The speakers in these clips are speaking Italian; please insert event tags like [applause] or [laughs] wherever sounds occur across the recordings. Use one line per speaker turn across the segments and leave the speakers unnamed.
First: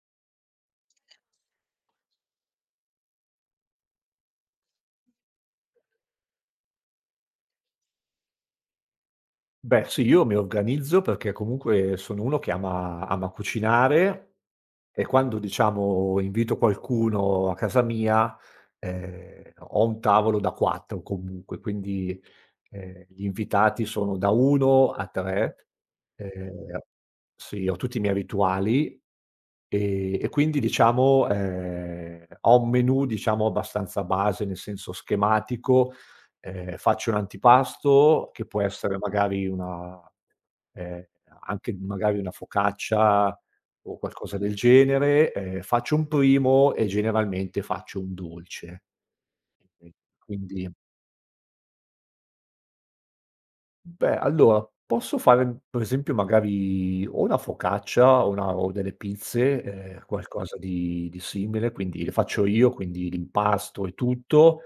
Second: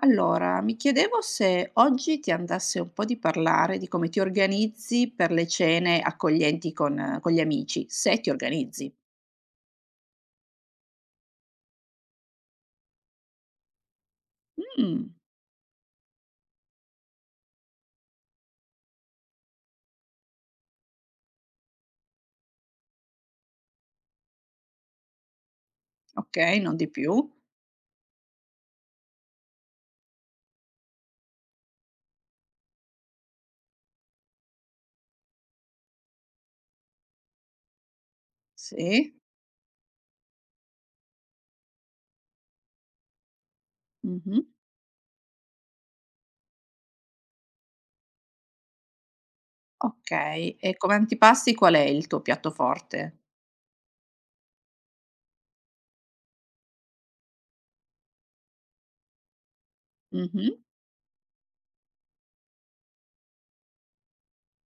Allora, mi chiedevo se oggi ti andasse un po' di parlare di come ti organizzi per le cene accoglienti con gli amici, se ti organizzi.
Beh sì, io mi organizzo perché comunque sono uno che ama cucinare e
Mm.
quando diciamo invito qualcuno a casa mia, ho un tavolo da 4 comunque, quindi, gli invitati sono da 1 a 3.
Ok, non
Ehm,
di più.
sì, ho tutti i miei rituali, e quindi diciamo, ho un menù diciamo abbastanza base, nel senso schematico. Faccio un antipasto che può essere
Sì.
magari una ehm, anche magari una focaccia o qualcosa
Mhm.
del genere, faccio un primo e generalmente faccio un dolce. Eh,
Ok,
Quindi
e come antipasti qual è il tuo piatto forte?
Beh, allora posso fare, per esempio, magari o una focaccia o una o delle pizze, qualcosa
Mhm.
di simile, quindi le faccio io, quindi l'impasto e tutto,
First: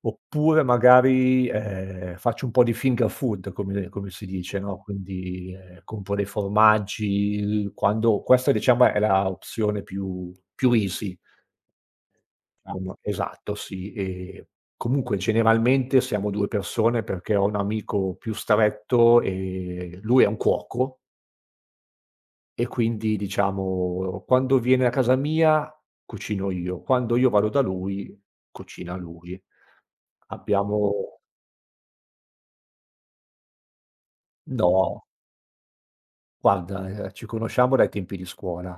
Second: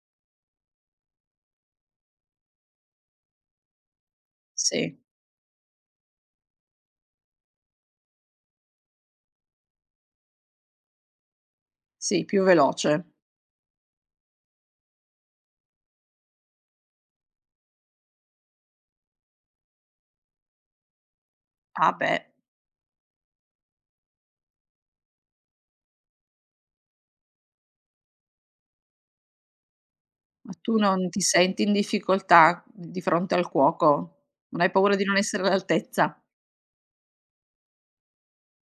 oppure magari, faccio un po' di finger food come si dice, no,
Sì,
quindi, compro dei formaggi, quando questa diciamo è la opzione più easy.
sì, più
Ah. Com
veloce.
Esatto, sì. E comunque generalmente siamo 2 persone perché ho un amico più stretto e lui è un cuoco
Ah beh,
e quindi diciamo quando viene a casa mia cucino io, quando io vado da lui cucina lui.
ma tu non
Abbiamo
ti senti in difficoltà di fronte al cuoco? Non hai paura
No,
di non essere all'altezza?
guarda, ci conosciamo dai tempi di scuola.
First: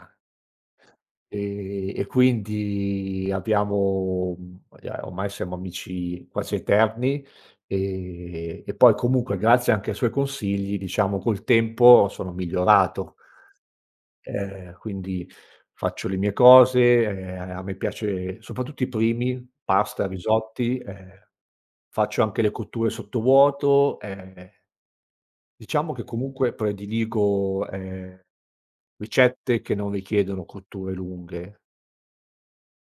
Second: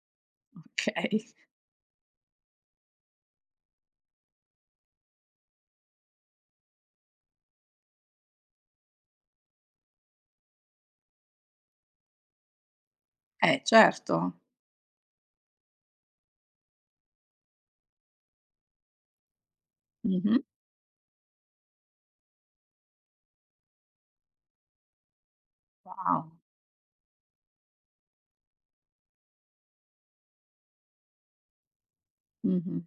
Ok,
E quindi ormai siamo amici quasi eterni, e poi comunque grazie anche ai suoi consigli, diciamo col tempo sono migliorato.
eh certo.
Quindi faccio le mie cose, a me piace soprattutto i primi, pasta,
Mhm.
risotti, faccio anche le cotture sottovuoto, diciamo che
Wow.
comunque prediligo, ricette che non richiedono cotture lunghe.
Mh-mh.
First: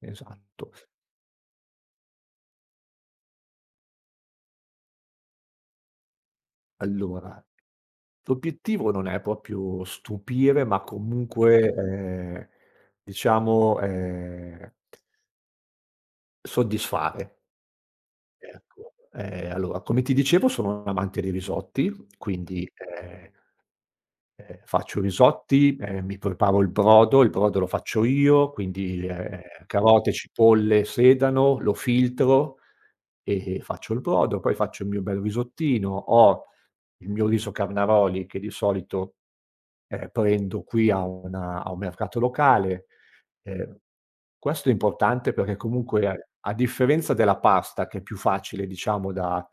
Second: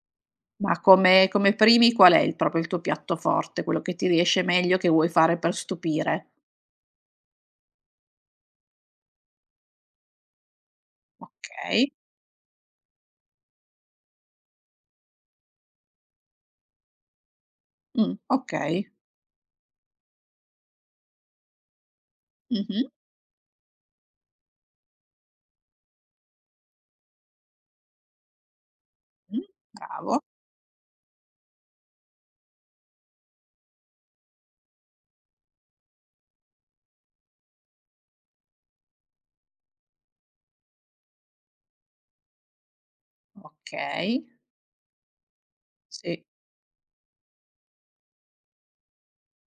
Esatto.
Ma come primi qual è il tuo piatto forte, quello che ti riesce meglio, che vuoi fare per stupire?
Allora, l'obiettivo non è proprio stupire, ma comunque,
Okay.
diciamo, soddisfare,
Okay.
ecco. Allora, come ti dicevo sono un amante dei risotti, quindi,
Mh-mh,
faccio i risotti, mi preparo il brodo lo faccio io, quindi,
mh,
carote,
bravo.
cipolle, sedano, lo filtro e faccio il brodo, poi faccio il mio bel risottino. Ho Il mio riso Carnaroli, che di solito, prendo qui a una a un mercato locale. Ehm,
Okay,
Questo è importante perché comunque, a
sì.
a differenza della pasta che è più facile diciamo da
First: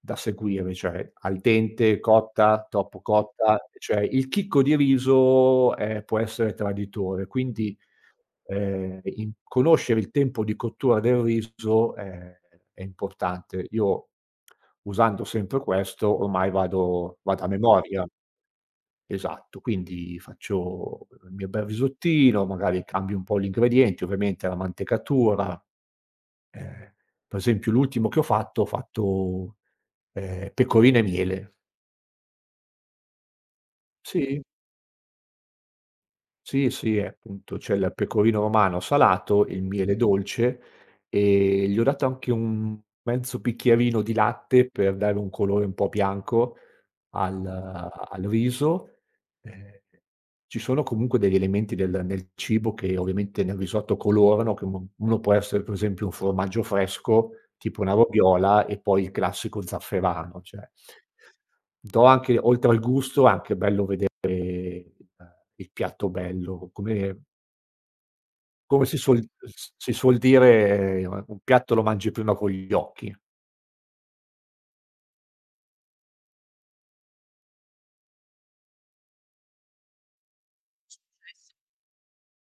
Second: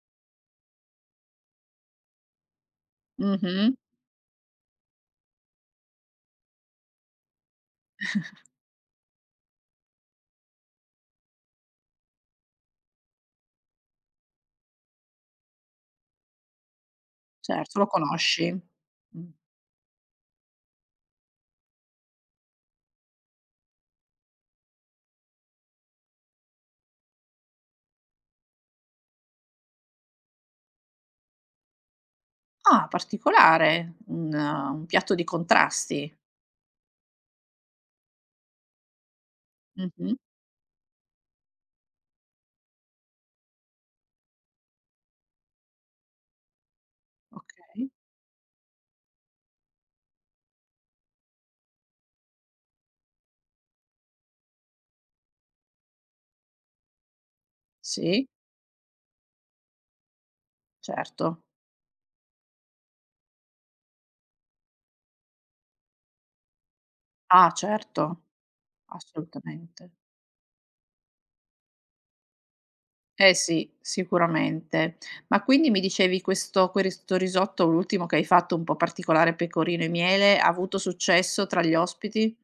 da seguire, cioè al dente, cotta, troppo cotta,
Mh-mh.
cioè il chicco di riso, può essere traditore, quindi in conoscere il tempo di cottura del riso è importante. Io usando sempre questo ormai vado a
Certo, lo
memoria.
conosci. Mh.
Esatto, quindi faccio il mio bel risottino, magari cambio un po' gli ingredienti, ovviamente la mantecatura. Ehm, per esempio l'ultimo che ho fatto, ho fatto pecorine e miele.
Ah, particolare. Un
Sì.
un piatto di contrasti.
Sì, sì, appunto, c'è il pecorino romano salato, il miele
Mh-mh.
dolce e gli ho dato anche un mezzo bicchierino di latte per dare un colore un po' bianco al
Okay.
al riso. Ehm, Ci sono comunque degli elementi del nel cibo che ovviamente nel risotto colorano, che uno può essere per esempio un formaggio fresco, tipo una
Sì,
roviola e poi il classico zafferano, cioè
certo.
do anche oltre al gusto, è anche bello vedere il piatto bello, come
Ah, certo,
come si suol s
assolutamente.
si suol dire, un piatto lo mangi prima con gli occhi.
Eh sì, sicuramente. Ma quindi mi dicevi questo risotto, l'ultimo che hai fatto un po' particolare, pecorino e miele, ha avuto successo tra gli ospiti?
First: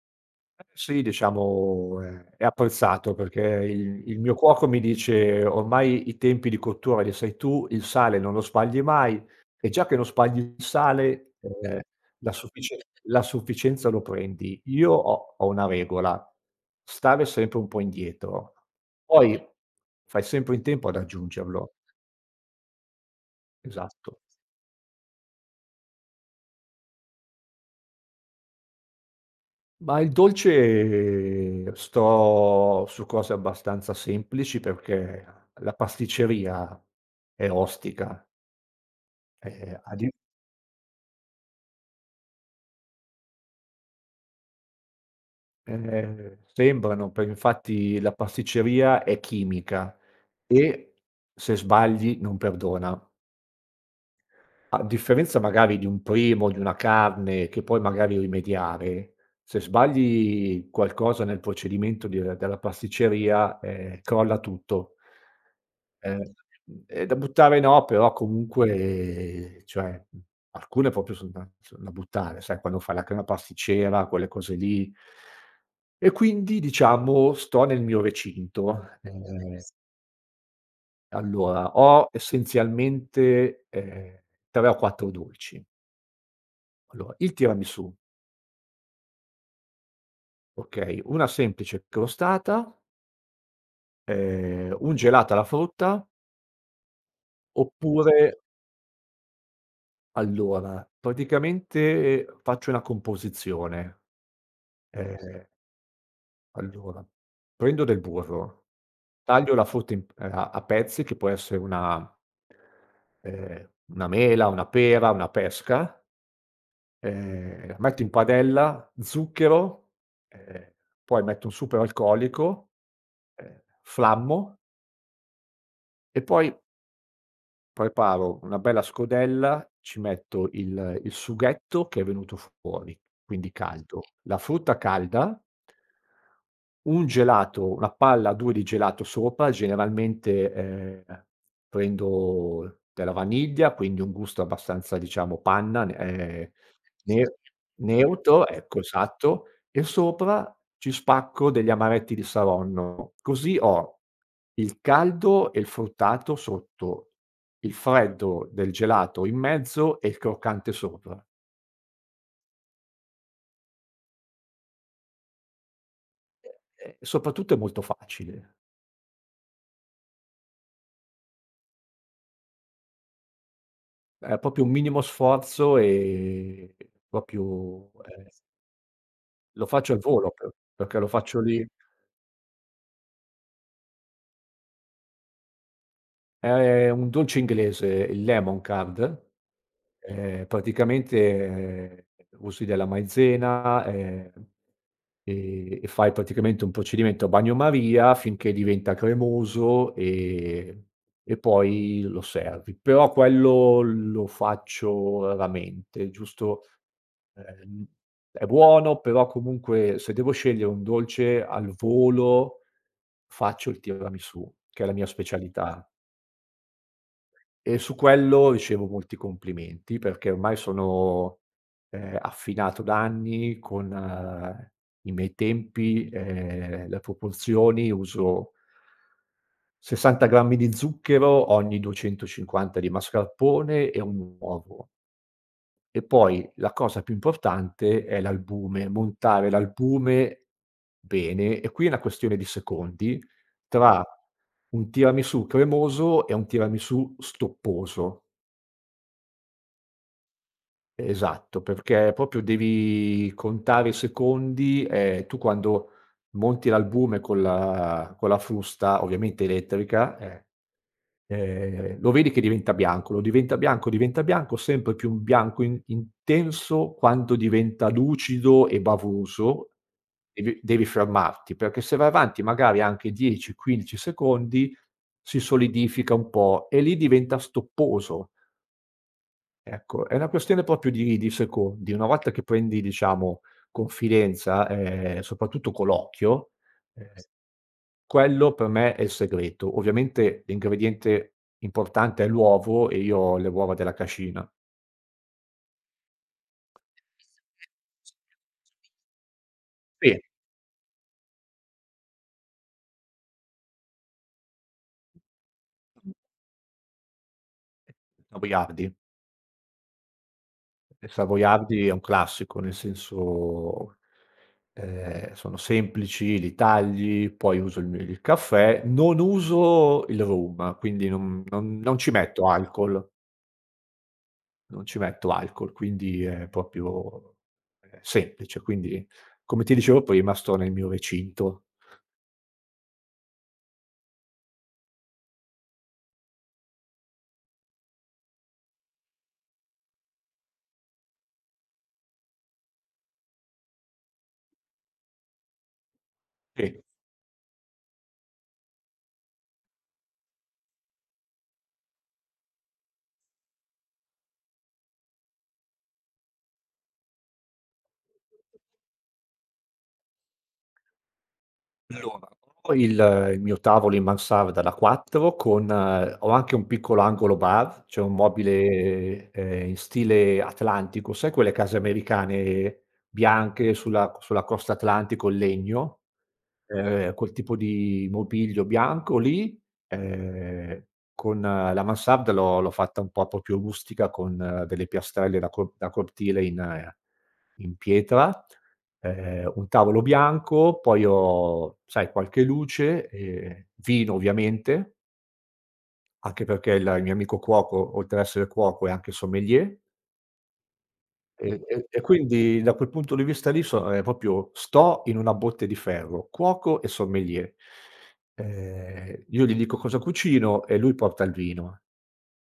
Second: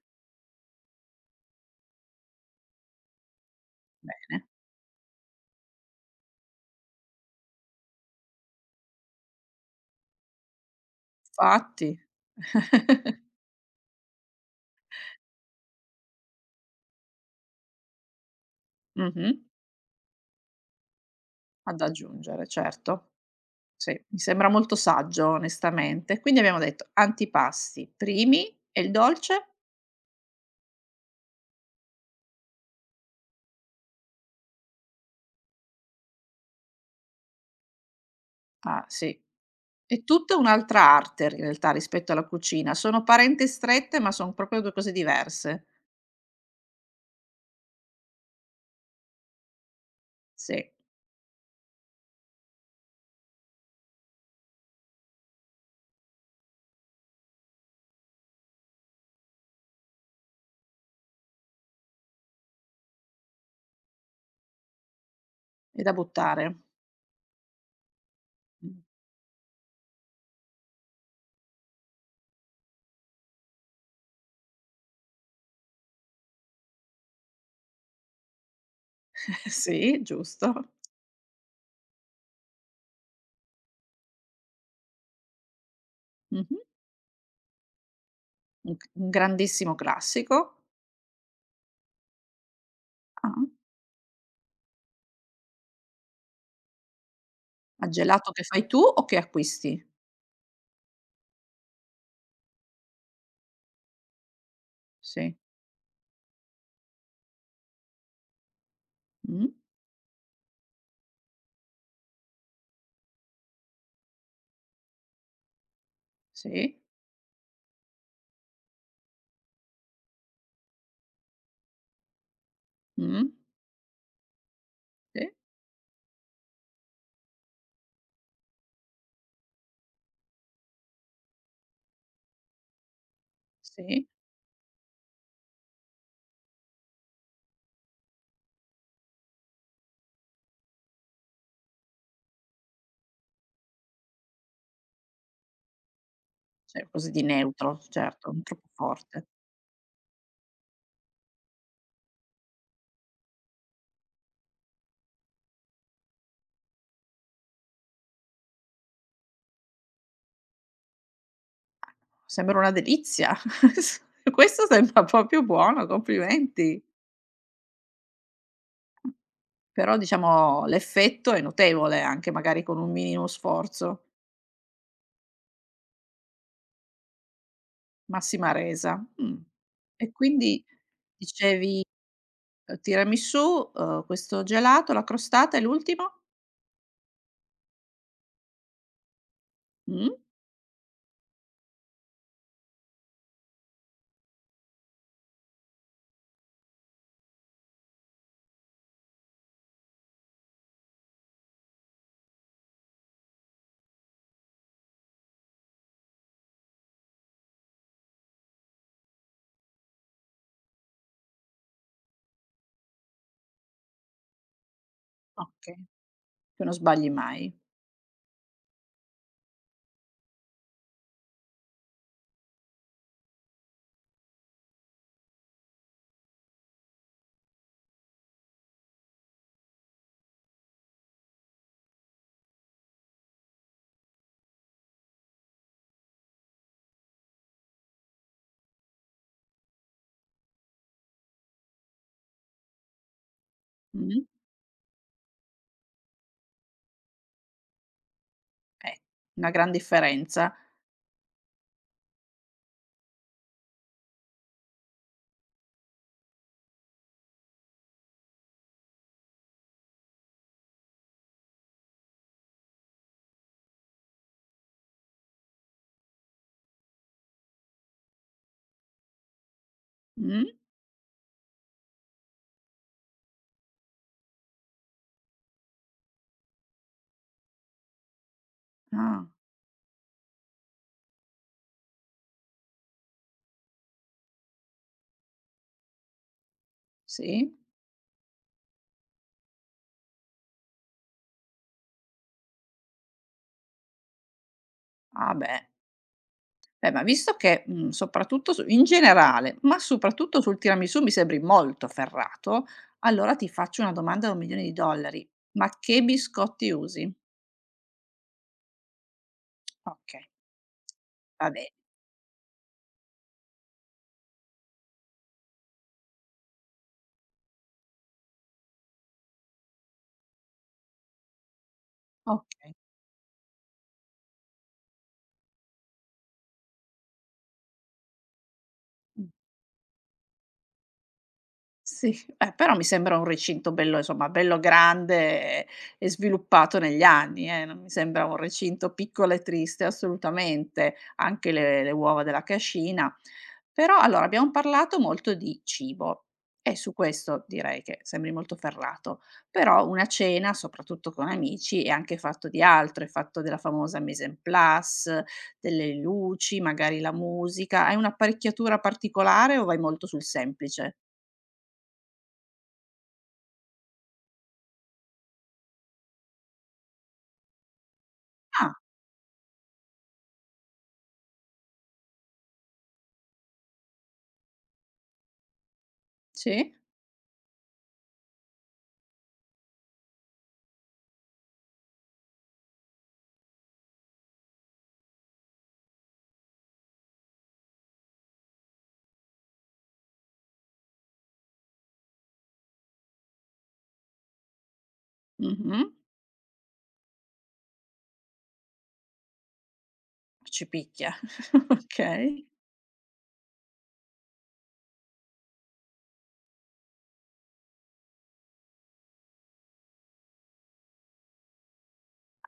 Sì, diciamo è apprezzato perché il mio
Bene,
cuoco mi dice: "Ormai i tempi di cottura li sai tu, il sale non lo sbagli mai e già che non sbagli il sale,
fatti.
la sufficie
[laughs]
la sufficienza lo prendi". Io ho una regola: stare sempre un po' indietro,
Mh-mh.
poi fai sempre in tempo ad aggiungerlo.
Ad aggiungere, certo. Sì, mi
Esatto.
sembra molto saggio onestamente. Quindi abbiamo detto antipasti, primi e il dolce?
Ma il dolce sto su cose abbastanza semplici perché la pasticceria è ostica,
Ah, sì.
a
È
di
tutta un'altra arte in realtà rispetto alla cucina. Sono parenti strette, ma son proprio 2 cose diverse.
sembrano per infatti la pasticceria è chimica
Sì,
e se sbagli non perdona. A differenza magari di un primo, di una carne che puoi magari rimediare, se sbagli qualcosa nel procedimento di della pasticceria, crolla tutto.
è da
Eh,
buttare.
è da buttare no, però
Mh.
comunque cioè, alcune proprio son da buttare, sai quando fai la crema pasticcera, quelle cose lì. E quindi diciamo sto nel mio recinto.
[laughs] Sì, giusto.
Allora ho essenzialmente, 3 o 4 dolci.
Mh-mh.
Allora, il tiramisù,
Un grandissimo classico.
okay, una semplice crostata,
Ah,
un gelato alla frutta,
ma
oppure
gelato che fai tu o che acquisti?
allora praticamente faccio una composizione.
Sì.
Ehm, allora, prendo del burro,
Mh.
taglio la frutta in a a pezzi che può essere una mela, una pera, una pesca,
Sì.
la metto in padella, zucchero, ehm, poi metto un superalcolico,
Mh.
flammo
Sì.
e poi preparo una bella scodella, ci metto il sughetto che è venuto fuori, quindi caldo,
Sì.
la frutta calda, un gelato, una palla o 2 di gelato sopra, generalmente, prendo della vaniglia, quindi un gusto abbastanza diciamo panna, n
Cioè qualcosa di
ne
neutro, certo, non
neutro,
troppo
ecco
forte.
esatto. E sopra ci spacco degli amaretti di Saronno, così ho il caldo e il fruttato sotto, il freddo del gelato in mezzo e il croccante sopra.
Sembra una delizia. [laughs] S Questo sembra proprio buono, complimenti.
E e soprattutto è molto facile.
Però diciamo l'effetto è notevole, anche magari con un minimo sforzo.
È proprio un minimo sforzo, proprio,
Massima resa. Mh.
lo faccio al
E
volo
quindi
perché lo faccio lì.
dicevi tiramisù, questo gelato, la crostata e l'ultimo?
È un dolce inglese, il lemon curd,
Mh?
praticamente usi della maizena, e fai praticamente un procedimento a bagnomaria finché diventa cremoso, e poi lo servi. Però quello lo faccio raramente, giusto, ehm, è buono, però comunque se devo scegliere un dolce al volo, faccio il tiramisù, che è la mia
Okay,
specialità.
che non sbagli mai.
E su quello ricevo molti complimenti perché ormai sono, affinato da anni con i miei tempi, le proporzioni, uso 60 grammi di zucchero ogni 250 di mascarpone e un uovo. E poi la cosa più importante è l'albume, montare l'albume bene, e qui è una questione di secondi tra
Mh?
un tiramisù cremoso e un tiramisù stopposo.
Eh, una gran differenza.
Esatto, perché proprio devi contare i secondi e tu quando monti l'albume con la frusta, ovviamente elettrica, lo vedi che diventa bianco, lo diventa bianco, sempre più un bianco in intenso quando diventa lucido e bavoso,
Mh?
devi fermarti, perché se vai avanti magari anche 10, 15 secondi si solidifica un po' e lì diventa stopposo.
Ah,
Ecco, è una questione proprio di secondi. Una volta che prendi, diciamo, confidenza, soprattutto con l'occhio, ehm,
sì?
quello per me è il segreto. Ovviamente l'ingrediente importante è l'uovo e io ho le uova della cascina.
Ah beh. Ma visto che, soprattutto su in generale, ma
Sì,
soprattutto sul tiramisù mi sembri molto ferrato, allora ti faccio una domanda da 1.000.000 di dollari: ma che biscotti usi?
Savoiardi.
Okay,
Il
va bene,
Savoiardi è un classico, nel senso, sono semplici, li tagli, poi uso il caffè, non uso il rum, quindi non ci metto
okay.
alcol. Non ci metto alcol, quindi è proprio, semplice. Quindi,
Mh.
come ti dicevo prima, sto nel mio recinto
Sì, però mi sembra un recinto bello insomma, bello grande e e sviluppato negli anni, non mi sembra un recinto piccolo e triste assolutamente, anche le uova della cascina. Però allora abbiamo parlato molto di cibo e
e
su questo direi che sembri molto ferrato, però una cena, soprattutto con amici, è anche fatto di altro, è fatto della famosa mise en place, delle luci, magari la musica. Hai un'apparecchiatura particolare o vai molto sul semplice?
allora ho il mio tavolo in mansarda da 4 con ho anche un piccolo angolo bar, c'è un
Ah.
mobile, in stile atlantico, sai quelle case americane bianche sulla costa atlantico in legno?
Sì,
Quel tipo di mobilio bianco lì, ehm, con la mansarda l'ho fatta un po' proprio rustica con delle piastrelle da cortile in in pietra, un tavolo bianco, poi ho sai qualche luce, vino ovviamente,
mh-mh.
anche perché il mio amico cuoco, oltre a essere cuoco, è anche sommelier.
Ci picchia.
E
[laughs]
e e
Okay.
quindi da quel punto di vista lì so proprio sto in una botte di ferro, cuoco e sommelier. Io gli dico cosa cucino e lui porta il vino.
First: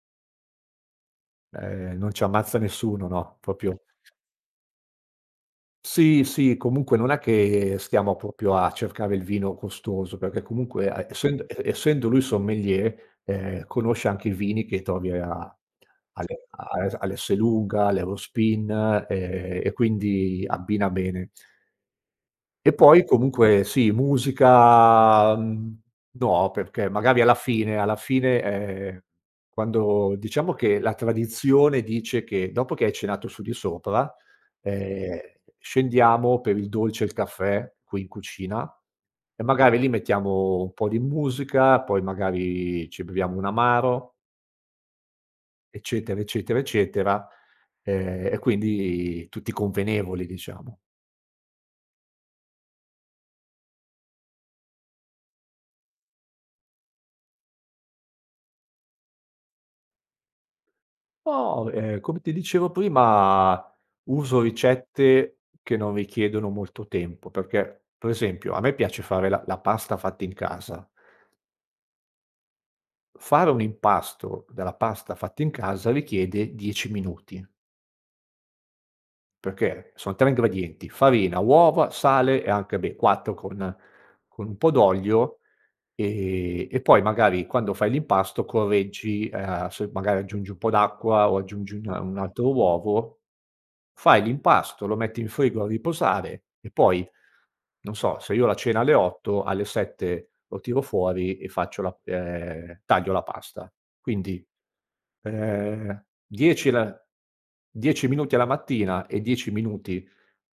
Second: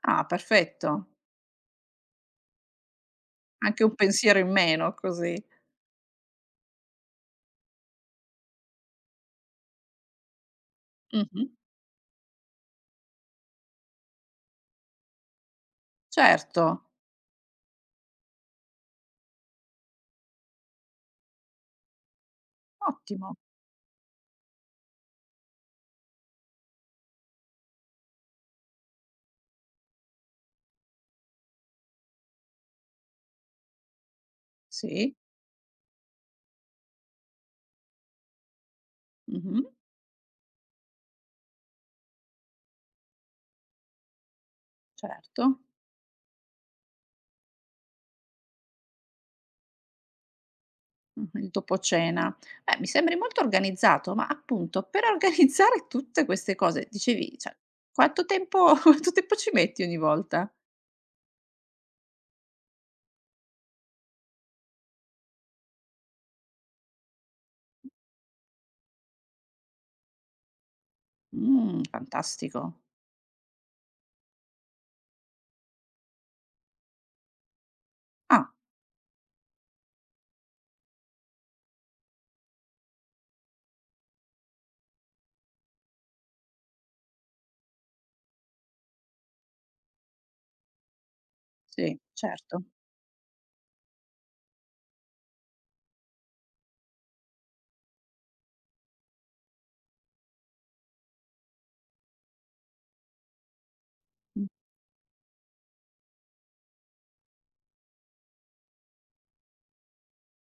Ah, perfetto.
Non ci ammazza nessuno, no, proprio
Anche un pensiero in meno così.
sì, sì, comunque non è che stiamo proprio a cercare il vino costoso, perché comunque a essendo
Mh-mh.
e essendo lui sommelier, conosce anche i vini che trovi a alle
Certo,
a all'Esselunga, all'Eurospin, e quindi abbina bene. E poi
ottimo.
comunque sì, musica, no, perché magari alla fine, quando diciamo che la tradizione dice che dopo che hai cenato su di sopra,
Sì,
ehm, scendiamo per il dolce e il caffè qui in cucina e
mh-mh,
magari lì mettiamo un po' di musica, poi magari ci beviamo un amaro,
certo.
eccetera, eccetera, eccetera, e quindi tutti convenevoli, diciamo.
Mh-mh, il dopo cena. Beh, mi sembri molto organizzato, ma appunto per [laughs] organizzare tutte queste cose, dicevi, cioè quanto tempo [laughs] quanto tempo ci metti ogni volta?
No, come ti dicevo prima uso ricette che non richiedono molto tempo, perché per esempio a me piace fare la pasta fatta in casa.
Fantastico.
Fare un impasto della pasta fatta in casa richiede 10 minuti.
Ah,
Perché sono 3 ingredienti: farina, uova, sale e anche beh, 4 con un po' d'olio, e poi magari quando fai l'impasto correggi, se magari aggiungi un po' d'acqua o aggiungi
sì,
un altro
certo.
uovo, fai l'impasto, lo metti in frigo a riposare e poi, non so, se io la cena alle 8, alle 7 lo tiro fuori e faccio la taglio la pasta. Quindi
Mh.
Ehm, 10 la 10 minuti alla mattina e 10 minuti,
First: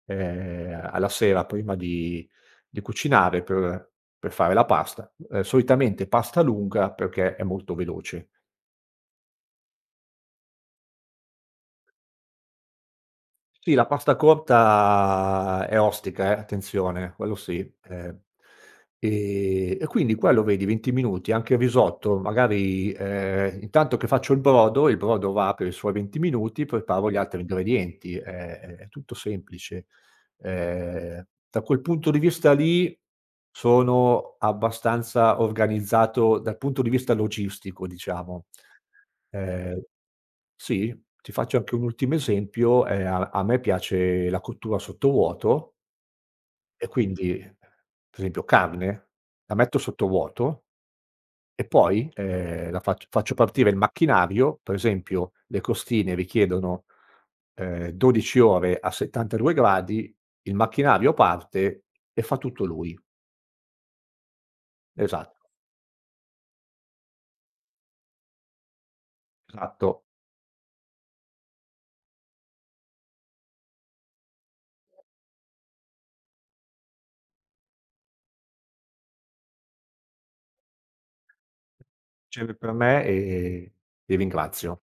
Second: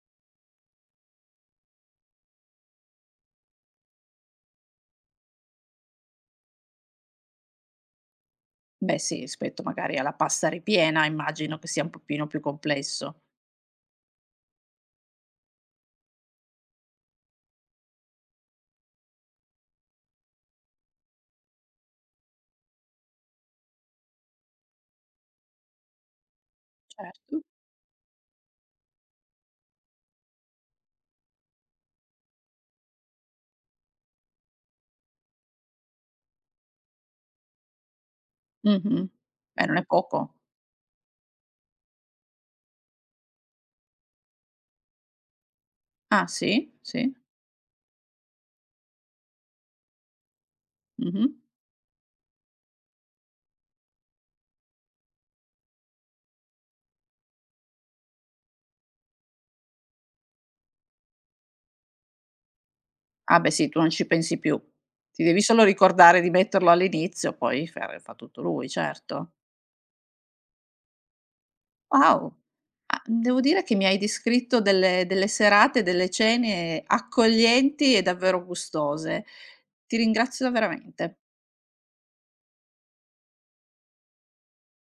alla sera prima di cucinare per fare la pasta. Solitamente pasta lunga perché è molto veloce.
Beh sì, rispetto magari alla pasta ripiena immagino che sia un pochino più complesso.
Sì, la pasta corta è ostica attenzione, quello sì. Ehm, e quindi quello vedi 20 minuti, anche il risotto magari, intanto che faccio il brodo va per i suoi 20 minuti, preparo gli altri
Certo.
ingredienti, è tutto semplice. Da quel punto di vista lì, sono abbastanza organizzato dal punto di vista logistico, diciamo.
Mh-mh. Beh, non
Ehm,
è poco.
sì, ti faccio anche un ultimo esempio: a me piace la cottura sottovuoto
Ah sì?
e
Sì.
quindi, per esempio carne, la metto sottovuoto
Mh-mh.
e poi, la fac faccio partire il macchinario, per esempio le costine richiedono, 12 ore a 72 gradi, il macchinario parte e fa tutto lui.
Ah beh sì, tu non ci pensi più. Ti
Esatto,
devi solo ricordare di metterlo all'inizio, poi fa tutto lui, certo.
esatto.
Wow! Ah, devo dire che mi hai descritto delle serate, delle cene accoglienti e davvero gustose. Ti ringrazio veramente.
Serve per me e ti ringrazio.